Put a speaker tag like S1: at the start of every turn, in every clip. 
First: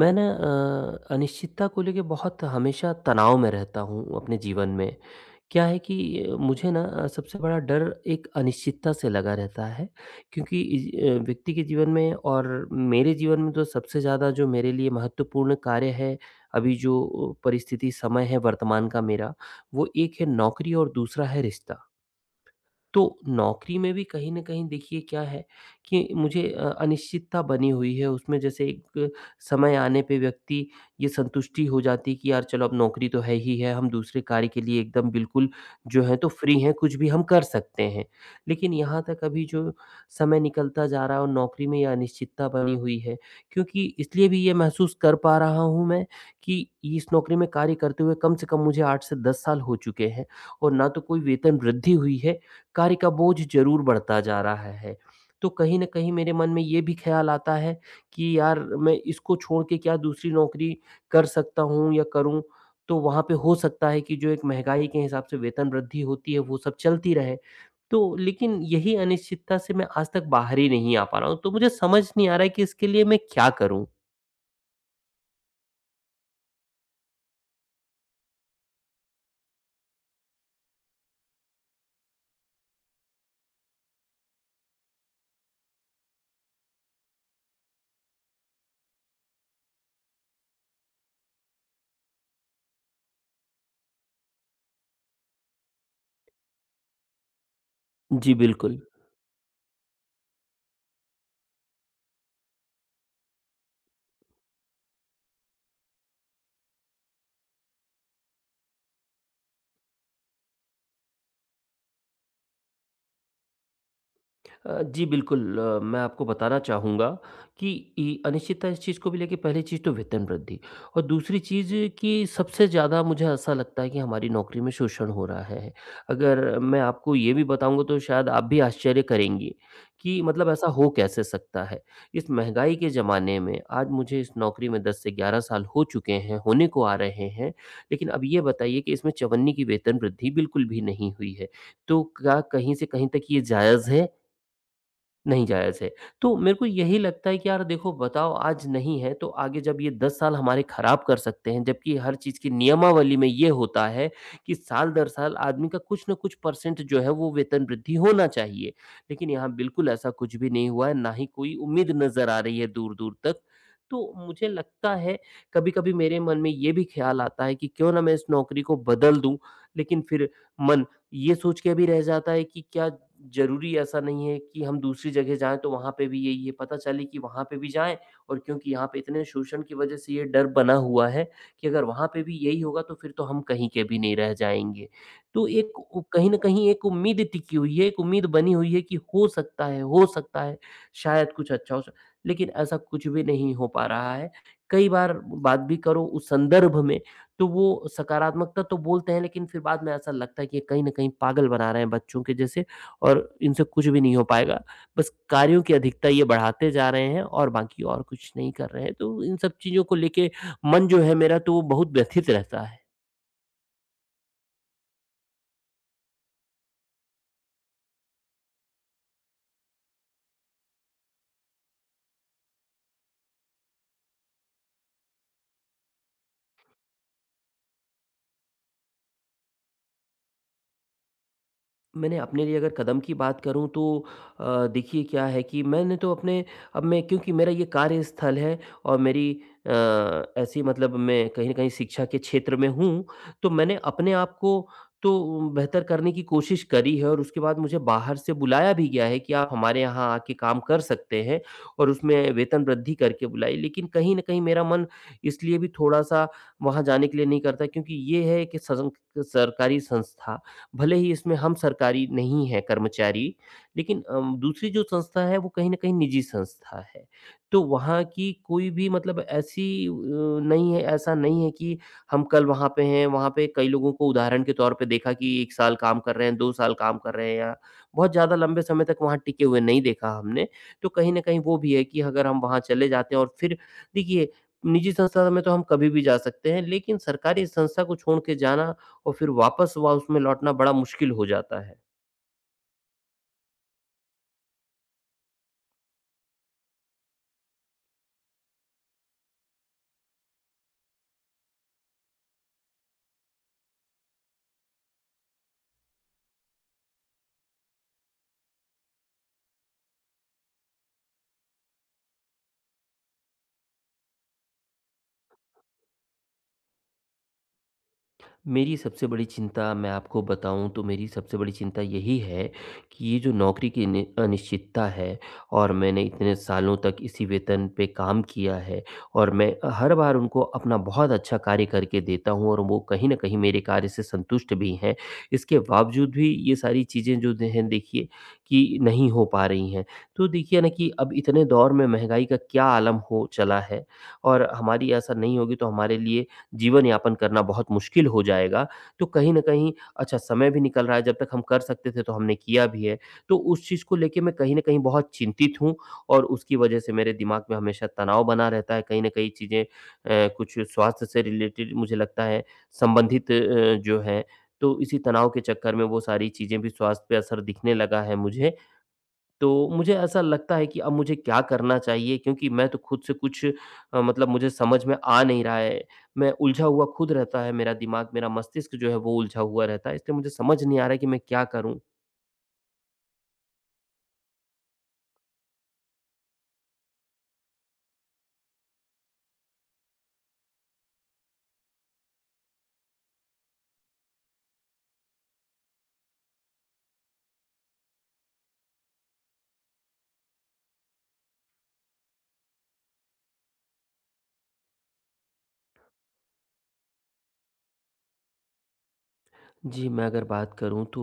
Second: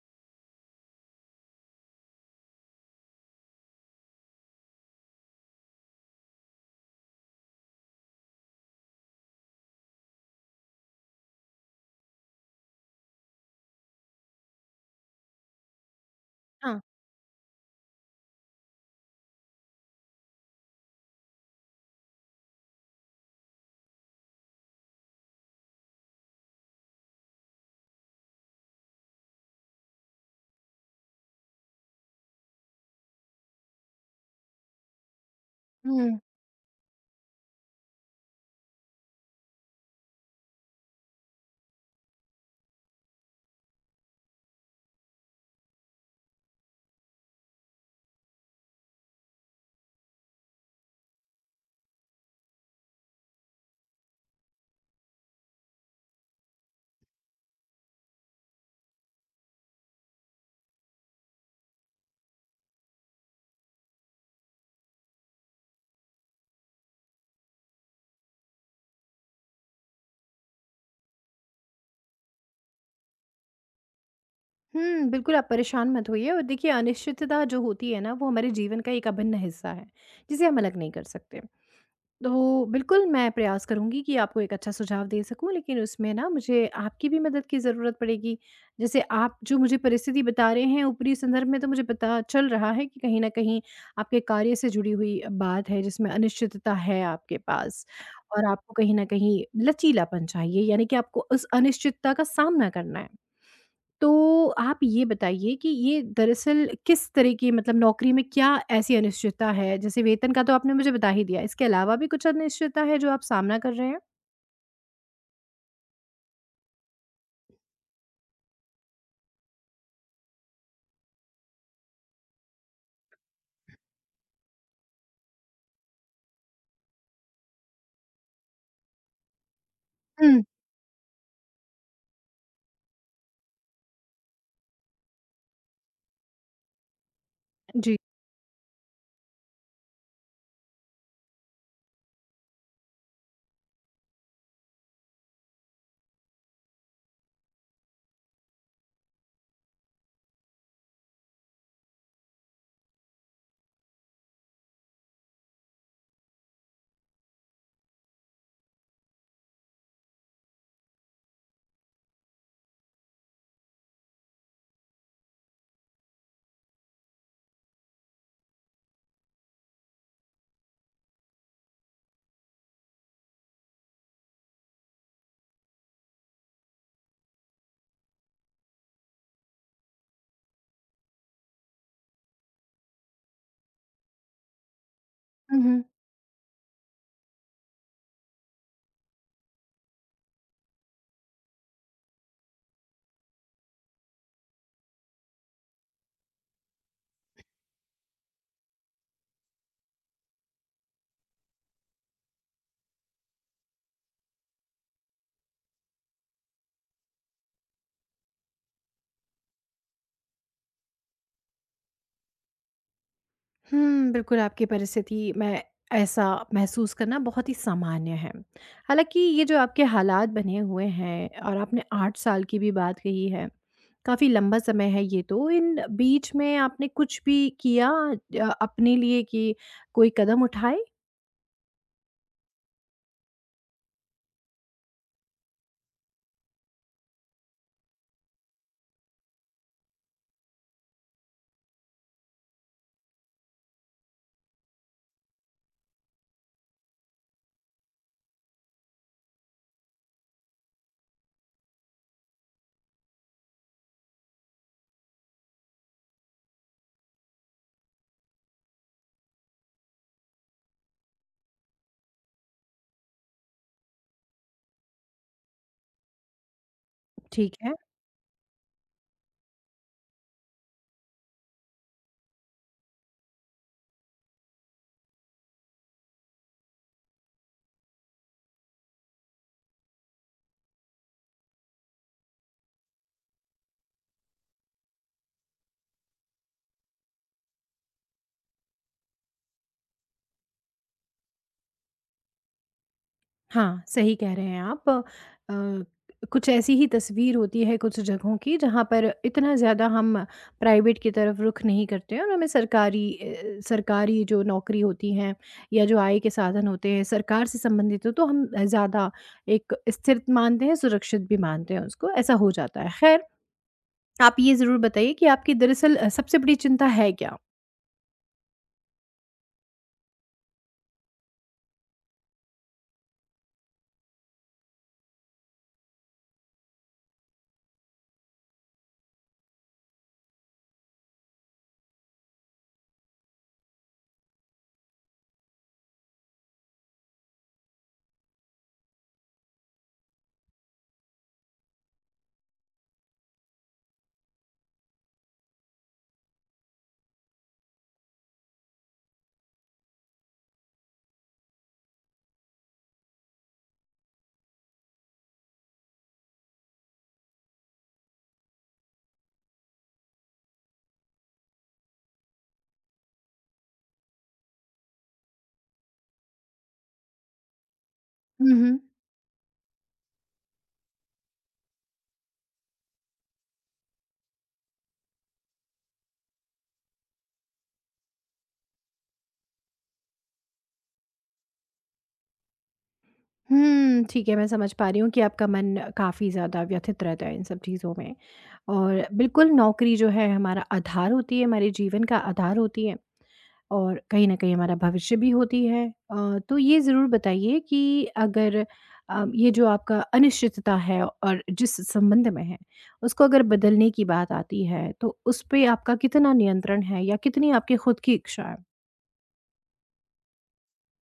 S1: मैं ना अनिश्चितता को लेके बहुत हमेशा तनाव में रहता हूँ अपने जीवन में। क्या है कि मुझे ना सबसे बड़ा डर एक अनिश्चितता से लगा रहता है, क्योंकि व्यक्ति के जीवन में और मेरे जीवन में तो सबसे ज़्यादा जो मेरे लिए महत्वपूर्ण कार्य है, अभी
S2: हाँ।
S1: जो परिस्थिति समय है वर्तमान का मेरा, वो एक है नौकरी और दूसरा है रिश्ता। तो नौकरी में भी कहीं न कहीं देखिए क्या है कि मुझे अनिश्चितता बनी हुई है उसमें, जैसे एक समय आने पे व्यक्ति ये संतुष्टि हो जाती है कि यार चलो अब नौकरी तो है ही है, हम दूसरे कार्य के लिए एकदम बिल्कुल जो है
S2: हुँ,
S1: तो फ्री हैं, कुछ भी हम कर सकते हैं। लेकिन यहाँ तक अभी जो समय निकलता जा रहा है और नौकरी में ये अनिश्चितता बनी हुई है, क्योंकि इसलिए भी ये महसूस कर पा रहा हूँ मैं कि इस नौकरी में कार्य करते हुए कम से कम मुझे 8 से 10 साल हो चुके हैं और ना तो कोई वेतन वृद्धि हुई है, कार्य का बोझ ज़रूर बढ़ता जा रहा है। तो कहीं न कहीं मेरे मन में ये भी ख़्याल आता है कि यार, मैं इसको छोड़ के क्या दूसरी नौकरी कर सकता हूँ या करूँ? तो वहाँ पे हो सकता है कि जो एक महँगाई के हिसाब से वेतन वृद्धि होती है वो सब चलती रहे। तो लेकिन यही अनिश्चितता से मैं आज तक बाहर ही नहीं आ पा रहा हूँ। तो मुझे समझ नहीं आ रहा है कि इसके लिए मैं क्या करूँ?
S2: हुँ। बिल्कुल आप परेशान मत होइए और देखिए, अनिश्चितता जो होती है ना, वो हमारे जीवन का एक अभिन्न हिस्सा है, जिसे हम अलग नहीं कर सकते। तो बिल्कुल मैं प्रयास करूँगी कि आपको एक अच्छा सुझाव दे सकूँ, लेकिन उसमें ना मुझे आपकी भी मदद की ज़रूरत पड़ेगी। जैसे आप जो मुझे परिस्थिति बता रहे हैं ऊपरी संदर्भ में, तो मुझे पता चल रहा है कि कहीं न कहीं आपके कार्य से जुड़ी हुई बात है जिसमें अनिश्चितता है आपके पास,
S1: जी,
S2: और आपको
S1: बिल्कुल।
S2: कहीं न कहीं लचीलापन चाहिए, यानी कि आपको उस अनिश्चितता का सामना करना है। तो आप ये बताइए कि ये दरअसल किस तरह की मतलब नौकरी में क्या ऐसी अनिश्चितता है? जैसे वेतन का तो आपने मुझे बता ही दिया, इसके अलावा भी कुछ अनिश्चितता है जो आप सामना कर रहे हैं?
S1: जी बिल्कुल, मैं आपको बताना चाहूँगा कि इ अनिश्चितता इस चीज़ को भी लेके पहली चीज़ तो वेतन वृद्धि और दूसरी चीज़ कि सबसे ज़्यादा मुझे ऐसा लगता है कि हमारी नौकरी में शोषण हो रहा है। अगर मैं आपको ये भी बताऊँगा तो शायद आप भी आश्चर्य करेंगी कि
S2: हुँ।
S1: मतलब ऐसा हो कैसे सकता है? इस महँगाई के ज़माने में आज मुझे इस नौकरी में 10 से 11 साल हो चुके हैं, होने को आ रहे हैं,
S2: जी।
S1: लेकिन अब ये बताइए कि इसमें चवन्नी की वेतन वृद्धि बिल्कुल भी नहीं हुई है। तो क्या कहीं से कहीं तक ये जायज़ है? नहीं जायज़ है। तो मेरे को यही लगता है कि यार देखो बताओ, आज नहीं है तो आगे जब ये 10 साल हमारे खराब कर सकते हैं, जबकि हर चीज़ की नियमावली में ये होता है कि साल दर साल आदमी का कुछ न कुछ परसेंट जो है वो वेतन वृद्धि होना चाहिए। लेकिन यहाँ बिल्कुल ऐसा कुछ भी नहीं हुआ है, ना ही कोई उम्मीद नज़र आ रही है दूर-दूर तक। तो मुझे लगता है, कभी-कभी मेरे मन में ये भी ख़्याल आता है कि क्यों ना मैं इस नौकरी को बदल दूँ, लेकिन फिर मन ये सोच के भी रह जाता है कि क्या ज़रूरी ऐसा नहीं है कि हम दूसरी जगह जाएँ तो वहाँ पे भी यही है, पता चले कि वहाँ पे भी जाएँ, और क्योंकि यहाँ पे इतने शोषण की वज़ह से ये डर बना हुआ है कि अगर वहाँ पे भी यही होगा तो फिर तो हम कहीं के भी नहीं रह जाएँगे। तो
S2: हुँ,
S1: एक
S2: हुँ।
S1: उ कहीं न कहीं एक उम्मीद टिकी हुई है, एक उम्मीद बनी हुई है कि हो सकता है, शायद कुछ अच्छा हो स लेकिन ऐसा कुछ भी नहीं हो पा रहा है। कई बार बात भी करो उस संदर्भ में तो वो सकारात्मकता तो बोलते हैं, लेकिन फिर बाद में ऐसा लगता है कि ये कहीं न कहीं पागल बना रहे हैं बच्चों के जैसे, और इनसे कुछ भी नहीं हो पाएगा। बस कार्यों की अधिकता ये बढ़ाते जा रहे हैं और बाकी और कुछ नहीं कर रहे हैं। तो इन सब चीज़ों को लेके मन जो है मेरा, तो वो बहुत व्यथित रहता है।
S2: बिल्कुल आपकी परिस्थिति में ऐसा महसूस करना बहुत ही सामान्य है। हालाँकि ये जो आपके हालात बने हुए हैं और आपने 8 साल की भी बात कही है, काफ़ी लंबा समय है ये तो। इन बीच में आपने कुछ भी किया अपने लिए कि कोई कदम उठाए?
S1: मैंने अपने लिए अगर कदम की बात करूँ तो अ, देखिए क्या है कि मैंने तो अपने, अब मैं क्योंकि मेरा ये कार्यस्थल है और मेरी अ, ऐसी मतलब मैं कहीं न कहीं शिक्षा के क्षेत्र में हूँ, तो मैंने अपने आप को तो बेहतर करने की कोशिश करी है और उसके बाद मुझे बाहर से बुलाया भी गया है कि आप हमारे यहाँ आके काम कर सकते हैं और उसमें वेतन वृद्धि करके बुलाई। लेकिन कहीं न कहीं मेरा मन इसलिए भी थोड़ा-सा वहाँ जाने के लिए नहीं करता, क्योंकि ये है कि सजंक सरकारी संस्था भले ही इसमें हम सरकारी नहीं हैं कर्मचारी, लेकिन दूसरी जो संस्था है वो कहीं न कहीं निजी संस्था है।
S2: ठीक
S1: तो
S2: है।
S1: वहाँ की कोई भी मतलब ऐसी नहीं है, ऐसा नहीं है कि हम कल वहाँ पे हैं, वहाँ पे कई लोगों को उदाहरण के तौर पे देखा कि 1 साल काम कर रहे हैं, 2 साल काम कर रहे हैं या बहुत ज़्यादा लंबे समय तक वहाँ टिके हुए नहीं देखा हमने। तो कहीं न कहीं वो भी है कि अगर हम वहाँ चले जाते हैं और फिर देखिए, निजी संस्था में तो हम कभी भी जा सकते हैं, लेकिन सरकारी संस्था को छोड़ के जाना और फिर वापस वहाँ उसमें लौटना बड़ा मुश्किल हो जाता है।
S2: हाँ, सही कह रहे हैं आप। अ, कुछ ऐसी ही तस्वीर होती है कुछ जगहों की जहाँ पर इतना ज़्यादा हम प्राइवेट की तरफ रुख नहीं करते हैं, और हमें सरकारी जो नौकरी होती हैं या जो आय के साधन होते हैं सरकार से संबंधित हो, तो हम ज़्यादा एक स्थिर मानते हैं, सुरक्षित भी मानते हैं उसको, ऐसा हो जाता है। ख़ैर, आप ये ज़रूर बताइए कि आपकी दरअसल सबसे बड़ी चिंता है क्या?
S1: मेरी सबसे बड़ी चिंता मैं आपको बताऊँ तो मेरी सबसे बड़ी चिंता यही है कि ये जो नौकरी की नि अनिश्चितता है और मैंने इतने सालों तक इसी वेतन पे काम किया है और मैं हर बार उनको अपना बहुत अच्छा कार्य करके देता हूँ और वो कहीं न कहीं मेरे कार्य से संतुष्ट भी हैं। इसके बावजूद भी ये सारी चीज़ें जो दे हैं देखिए कि नहीं हो पा रही हैं। तो देखिए ना कि अब इतने दौर में महँगाई का क्या आलम हो चला है और हमारी ऐसा नहीं होगी तो हमारे लिए जीवन यापन करना बहुत मुश्किल हो जाएगा। तो कहीं न कहीं अच्छा समय भी निकल रहा है, जब तक हम कर सकते थे तो हमने किया भी है। तो उस चीज़ को लेके मैं कहीं न कहीं बहुत चिंतित हूँ और उसकी वजह से मेरे दिमाग में हमेशा तनाव बना रहता है। कहीं न कहीं चीज़ें कुछ स्वास्थ्य से रिलेटेड मुझे लगता है, संबंधित जो है, तो इसी तनाव के चक्कर में वो सारी चीज़ें भी स्वास्थ्य पे असर दिखने लगा है
S2: हुँ,
S1: मुझे।
S2: हुँ।
S1: तो मुझे ऐसा लगता है कि अब मुझे क्या करना चाहिए? क्योंकि मैं तो खुद से कुछ मतलब मुझे समझ में आ नहीं रहा है। मैं उलझा हुआ खुद रहता है मेरा दिमाग, मेरा मस्तिष्क जो है वो उलझा हुआ रहता है। इसलिए मुझे समझ नहीं आ रहा है कि मैं क्या करूँ?
S2: ठीक है, मैं समझ पा रही हूँ कि आपका मन काफ़ी ज़्यादा व्यथित रहता है इन सब चीज़ों में। और बिल्कुल नौकरी जो है हमारा आधार होती है, हमारे जीवन का आधार होती है, और कहीं न कहीं हमारा भविष्य भी होती है। तो ये ज़रूर बताइए कि अगर ये जो आपका अनिश्चितता है और जिस संबंध में है, उसको अगर बदलने की बात आती है, तो उस पे आपका कितना नियंत्रण है या कितनी आपकी खुद की इच्छा है?
S1: जी, मैं अगर बात करूँ तो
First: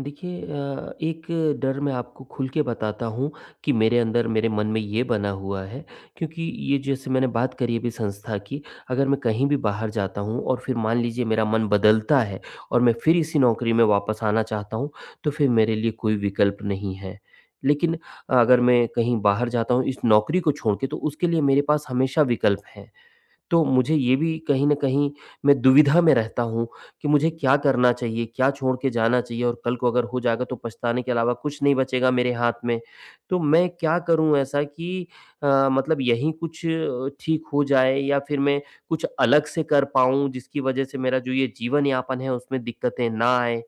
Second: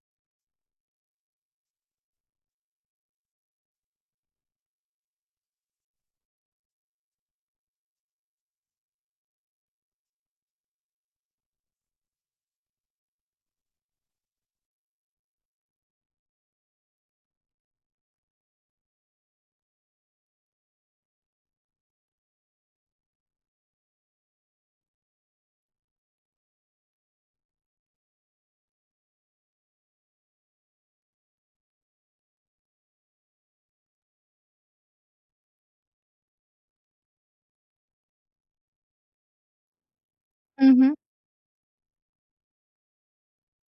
S1: देखिए, एक डर मैं आपको खुल के बताता हूँ कि मेरे अंदर मेरे मन में ये बना हुआ है, क्योंकि ये जैसे मैंने बात करी अभी संस्था की, अगर मैं कहीं भी बाहर जाता हूँ और फिर मान लीजिए मेरा मन बदलता है और मैं फिर इसी नौकरी में वापस आना चाहता हूँ, तो फिर मेरे लिए कोई विकल्प नहीं है। लेकिन अगर मैं कहीं बाहर जाता हूँ इस नौकरी को छोड़ के तो उसके लिए मेरे पास हमेशा विकल्प हैं। तो मुझे ये भी कहीं न कहीं, मैं दुविधा में रहता हूँ कि मुझे क्या करना चाहिए? क्या छोड़ के जाना चाहिए? और कल को अगर हो जाएगा तो पछताने के अलावा कुछ नहीं बचेगा मेरे हाथ में। तो मैं क्या करूँ ऐसा कि मतलब यहीं कुछ ठीक हो जाए या फिर मैं कुछ अलग से कर पाऊँ जिसकी
S2: हुँ,
S1: वज़ह
S2: हुँ।
S1: से मेरा जो ये जीवन यापन है उसमें दिक्कतें ना आएँ?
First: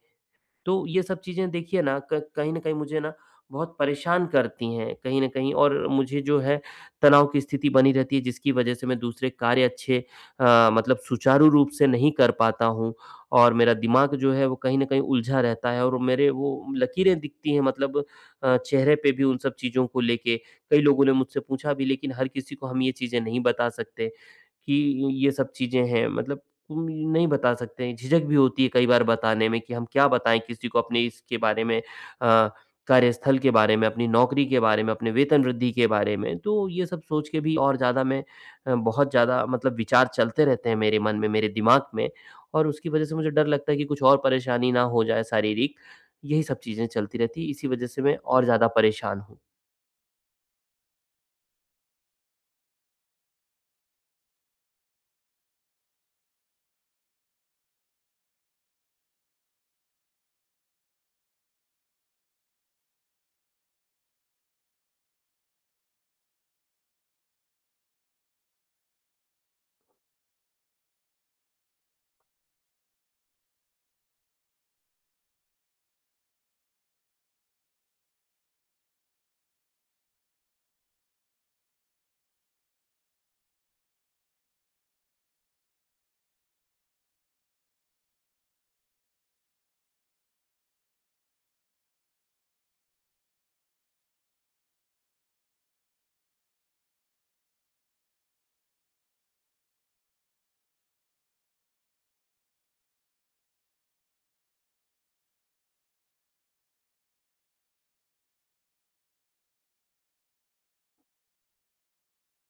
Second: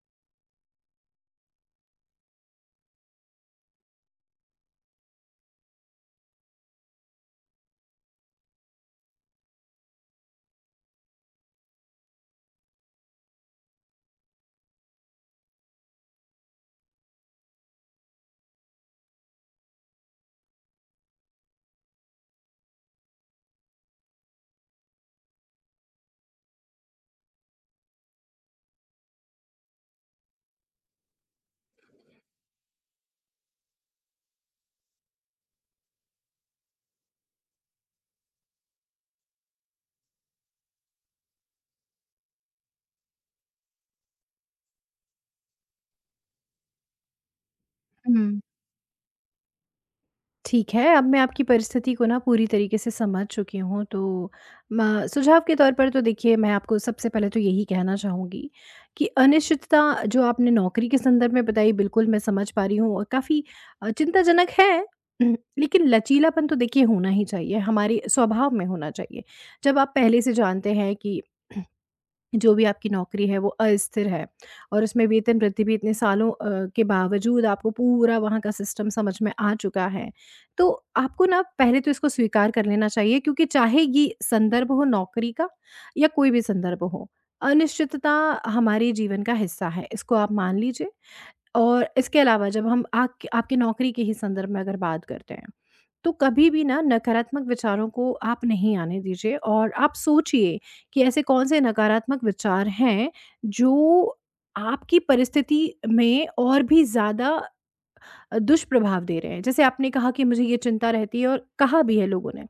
S1: तो ये सब चीज़ें देखिए ना, क कहीं न कहीं मुझे ना बहुत परेशान करती हैं कहीं न कहीं, और मुझे जो है तनाव की स्थिति बनी रहती है जिसकी वज़ह से मैं दूसरे कार्य अच्छे मतलब सुचारू रूप से नहीं कर पाता हूँ और मेरा दिमाग जो है वो कहीं न कहीं उलझा रहता है और मेरे वो लकीरें दिखती हैं मतलब चेहरे पे भी उन सब चीज़ों को लेके। कई लोगों ने मुझसे पूछा भी, लेकिन हर किसी को हम ये चीज़ें नहीं बता सकते कि ये सब चीज़ें हैं मतलब उम, नहीं बता सकते हैं, झिझक भी होती है कई बार बताने में कि हम क्या बताएँ किसी को अपने इसके बारे में, अ, कार्यस्थल के बारे में, अपनी नौकरी के बारे में, अपने वेतन वृद्धि के बारे में। तो ये सब सोच के भी और ज़्यादा मैं बहुत ज़्यादा मतलब विचार चलते रहते हैं मेरे मन में, मेरे दिमाग में और उसकी वज़ह से मुझे डर लगता है कि कुछ और परेशानी ना हो जाए शारीरिक। यही सब चीज़ें चलती रहती हैं, इसी वज़ह से मैं
S2: हुँ।
S1: और ज़्यादा परेशान हूँ।
S2: ठीक है, अब मैं आपकी परिस्थिति को ना पूरी तरीके से समझ चुकी हूँ, तो म सुझाव के तौर पर तो देखिए, मैं आपको सबसे पहले तो यही कहना चाहूँगी कि अनिश्चितता जो आपने नौकरी के संदर्भ में बताई, बिल्कुल मैं समझ पा रही हूँ और काफ़ी चिंताजनक है। लेकिन लचीलापन तो देखिए होना ही चाहिए, हमारे स्वभाव में होना चाहिए। जब आप पहले से जानते हैं कि जो भी आपकी नौकरी है वो अस्थिर है, और उसमें वेतन वृद्धि भी इतने सालों के बावजूद आपको पूरा वहाँ का सिस्टम समझ में आ चुका है। तो आपको ना पहले तो इसको स्वीकार कर लेना चाहिए, क्योंकि चाहे ये संदर्भ हो नौकरी का या कोई भी संदर्भ हो, अनिश्चितता हमारे जीवन का हिस्सा है, इसको आप मान लीजिए। और इसके अलावा जब हम आक आपकी नौकरी के ही संदर्भ में अगर बात करते हैं, तो कभी भी ना नकारात्मक विचारों को आप नहीं आने दीजिए और आप सोचिए कि ऐसे कौन से नकारात्मक विचार हैं जो आपकी परिस्थिति में और भी ज़्यादा दुष्प्रभाव दे रहे हैं। जैसे आपने कहा कि मुझे ये चिंता रहती है, और कहा भी है लोगों ने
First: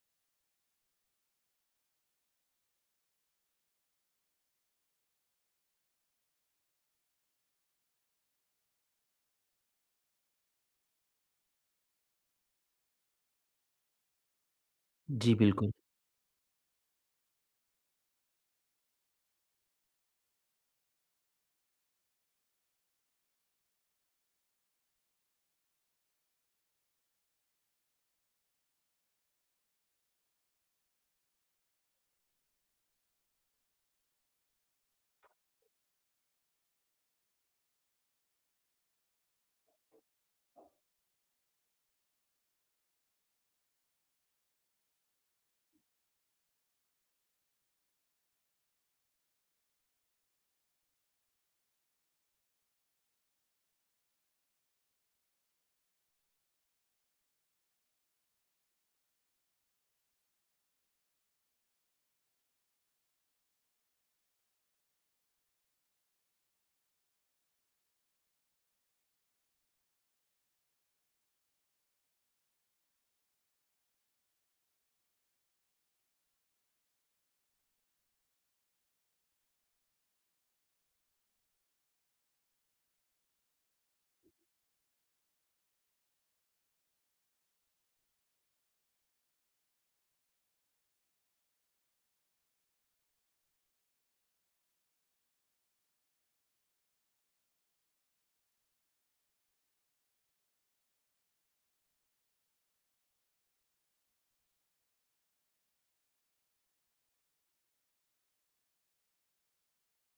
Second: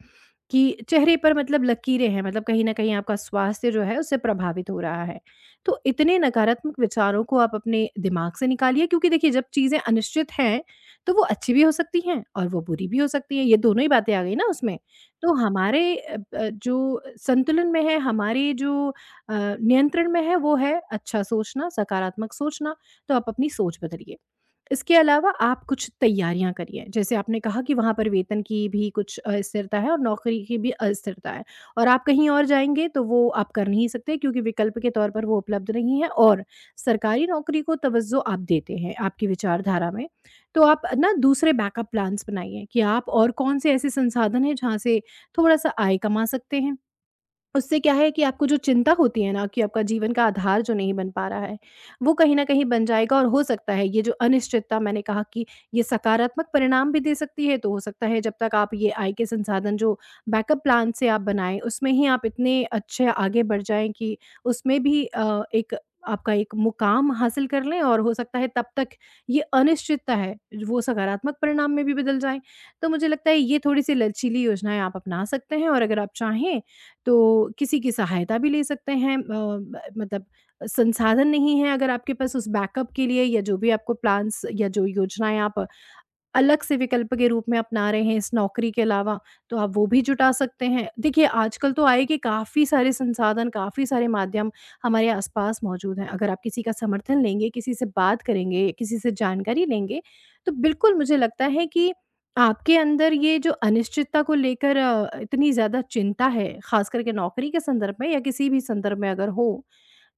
S2: कि चेहरे पर मतलब लकीरें हैं, मतलब कहीं न कहीं आपका स्वास्थ्य जो है उससे प्रभावित हो रहा है। तो इतने नकारात्मक विचारों को आप अपने दिमाग से निकालिए, क्योंकि देखिए जब चीज़ें अनिश्चित हैं, तो वो अच्छी भी हो सकती हैं और वो बुरी भी हो सकती हैं, ये दोनों ही बातें आ गई ना उसमें। तो
S1: जी, बिल्कुल।
S2: हमारे अ, ब जो संतुलन में है, हमारे जो नियंत्रण में है वो है अच्छा सोचना, सकारात्मक सोचना, तो आप अपनी सोच बदलिए। इसके अलावा आप कुछ तैयारियां करिए। जैसे आपने कहा कि वहाँ पर वेतन की भी कुछ अस्थिरता है और नौकरी की भी अस्थिरता है, और आप कहीं और जाएंगे तो वो आप कर नहीं सकते क्योंकि विकल्प के तौर पर वो उपलब्ध नहीं है, और सरकारी नौकरी को तवज्जो आप देते हैं आपकी विचारधारा में। तो आप ना दूसरे बैकअप प्लान्स बनाइए कि आप और कौन से ऐसे संसाधन हैं जहाँ से थोड़ा सा आय कमा सकते हैं। उससे क्या है कि आपको जो चिंता होती है ना कि आपका जीवन का आधार जो नहीं बन पा रहा है, वो कहीं न कहीं बन जाएगा। और हो सकता है ये जो अनिश्चितता मैंने कहा कि ये सकारात्मक परिणाम भी दे सकती है, तो हो सकता है जब तक आप ये आय के संसाधन जो बैकअप प्लान से आप बनाएँ, उसमें ही आप इतने अच्छे आगे बढ़ जाएँ कि उसमें भी एक आपका एक मुकाम हासिल कर लें, और हो सकता है तब तक ये अनिश्चितता है, वो सकारात्मक परिणाम में भी बदल जाए। तो मुझे लगता है ये थोड़ी-सी लचीली योजनाएँ आप अपना सकते हैं, और अगर आप चाहें तो किसी की सहायता भी ले सकते हैं। अ, ब मतलब संसाधन नहीं है अगर आपके पास उस बैकअप के लिए, या जो भी आपको प्लान्स या जो योजनाएँ आप अलग से विकल्प के रूप में अपना रहे हैं इस नौकरी के अलावा, तो आप वो भी जुटा सकते हैं। देखिए, आजकल तो आय के काफ़ी सारे संसाधन, काफ़ी सारे माध्यम हमारे आसपास मौजूद हैं। अगर आप किसी का समर्थन लेंगे, किसी से बात करेंगे, किसी से जानकारी लेंगे, तो बिल्कुल मुझे लगता है कि आपके अंदर ये जो अनिश्चितता को लेकर इतनी ज़्यादा चिंता है, ख़ास करके नौकरी के संदर्भ में या किसी भी संदर्भ में अगर हो,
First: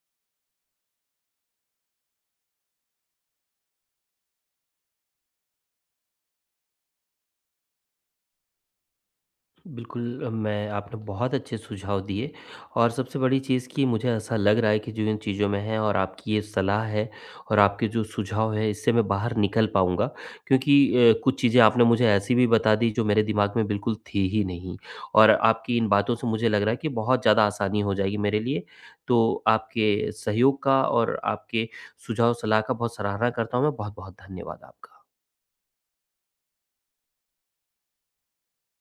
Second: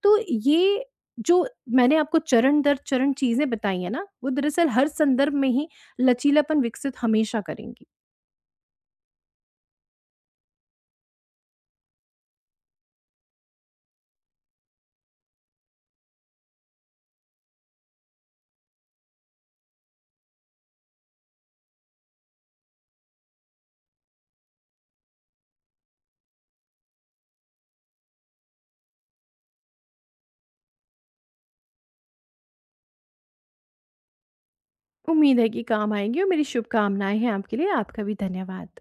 S2: तो ये जो मैंने आपको चरण दर चरण चीज़ें बताई हैं ना, वो दरअसल हर संदर्भ में ही लचीलापन विकसित हमेशा करेंगी।
S1: बिल्कुल, मैं आपने बहुत अच्छे सुझाव दिए और सबसे बड़ी चीज़ कि मुझे ऐसा लग रहा है कि जो इन चीज़ों में है और आपकी ये सलाह है और आपके जो सुझाव है इससे मैं बाहर निकल पाऊँगा, क्योंकि कुछ चीज़ें आपने मुझे ऐसी भी बता दी जो मेरे दिमाग में बिल्कुल थी ही नहीं और आपकी इन बातों से मुझे लग रहा है कि बहुत ज़्यादा आसानी हो जाएगी मेरे लिए, तो आपके सहयोग का और आपके सुझाव सलाह का बहुत सराहना करता हूँ मैं, बहुत बहुत धन्यवाद आपका।
S2: उम्मीद है कि काम आएँगी, और मेरी शुभकामनाएँ हैं आपके लिए। आपका भी धन्यवाद।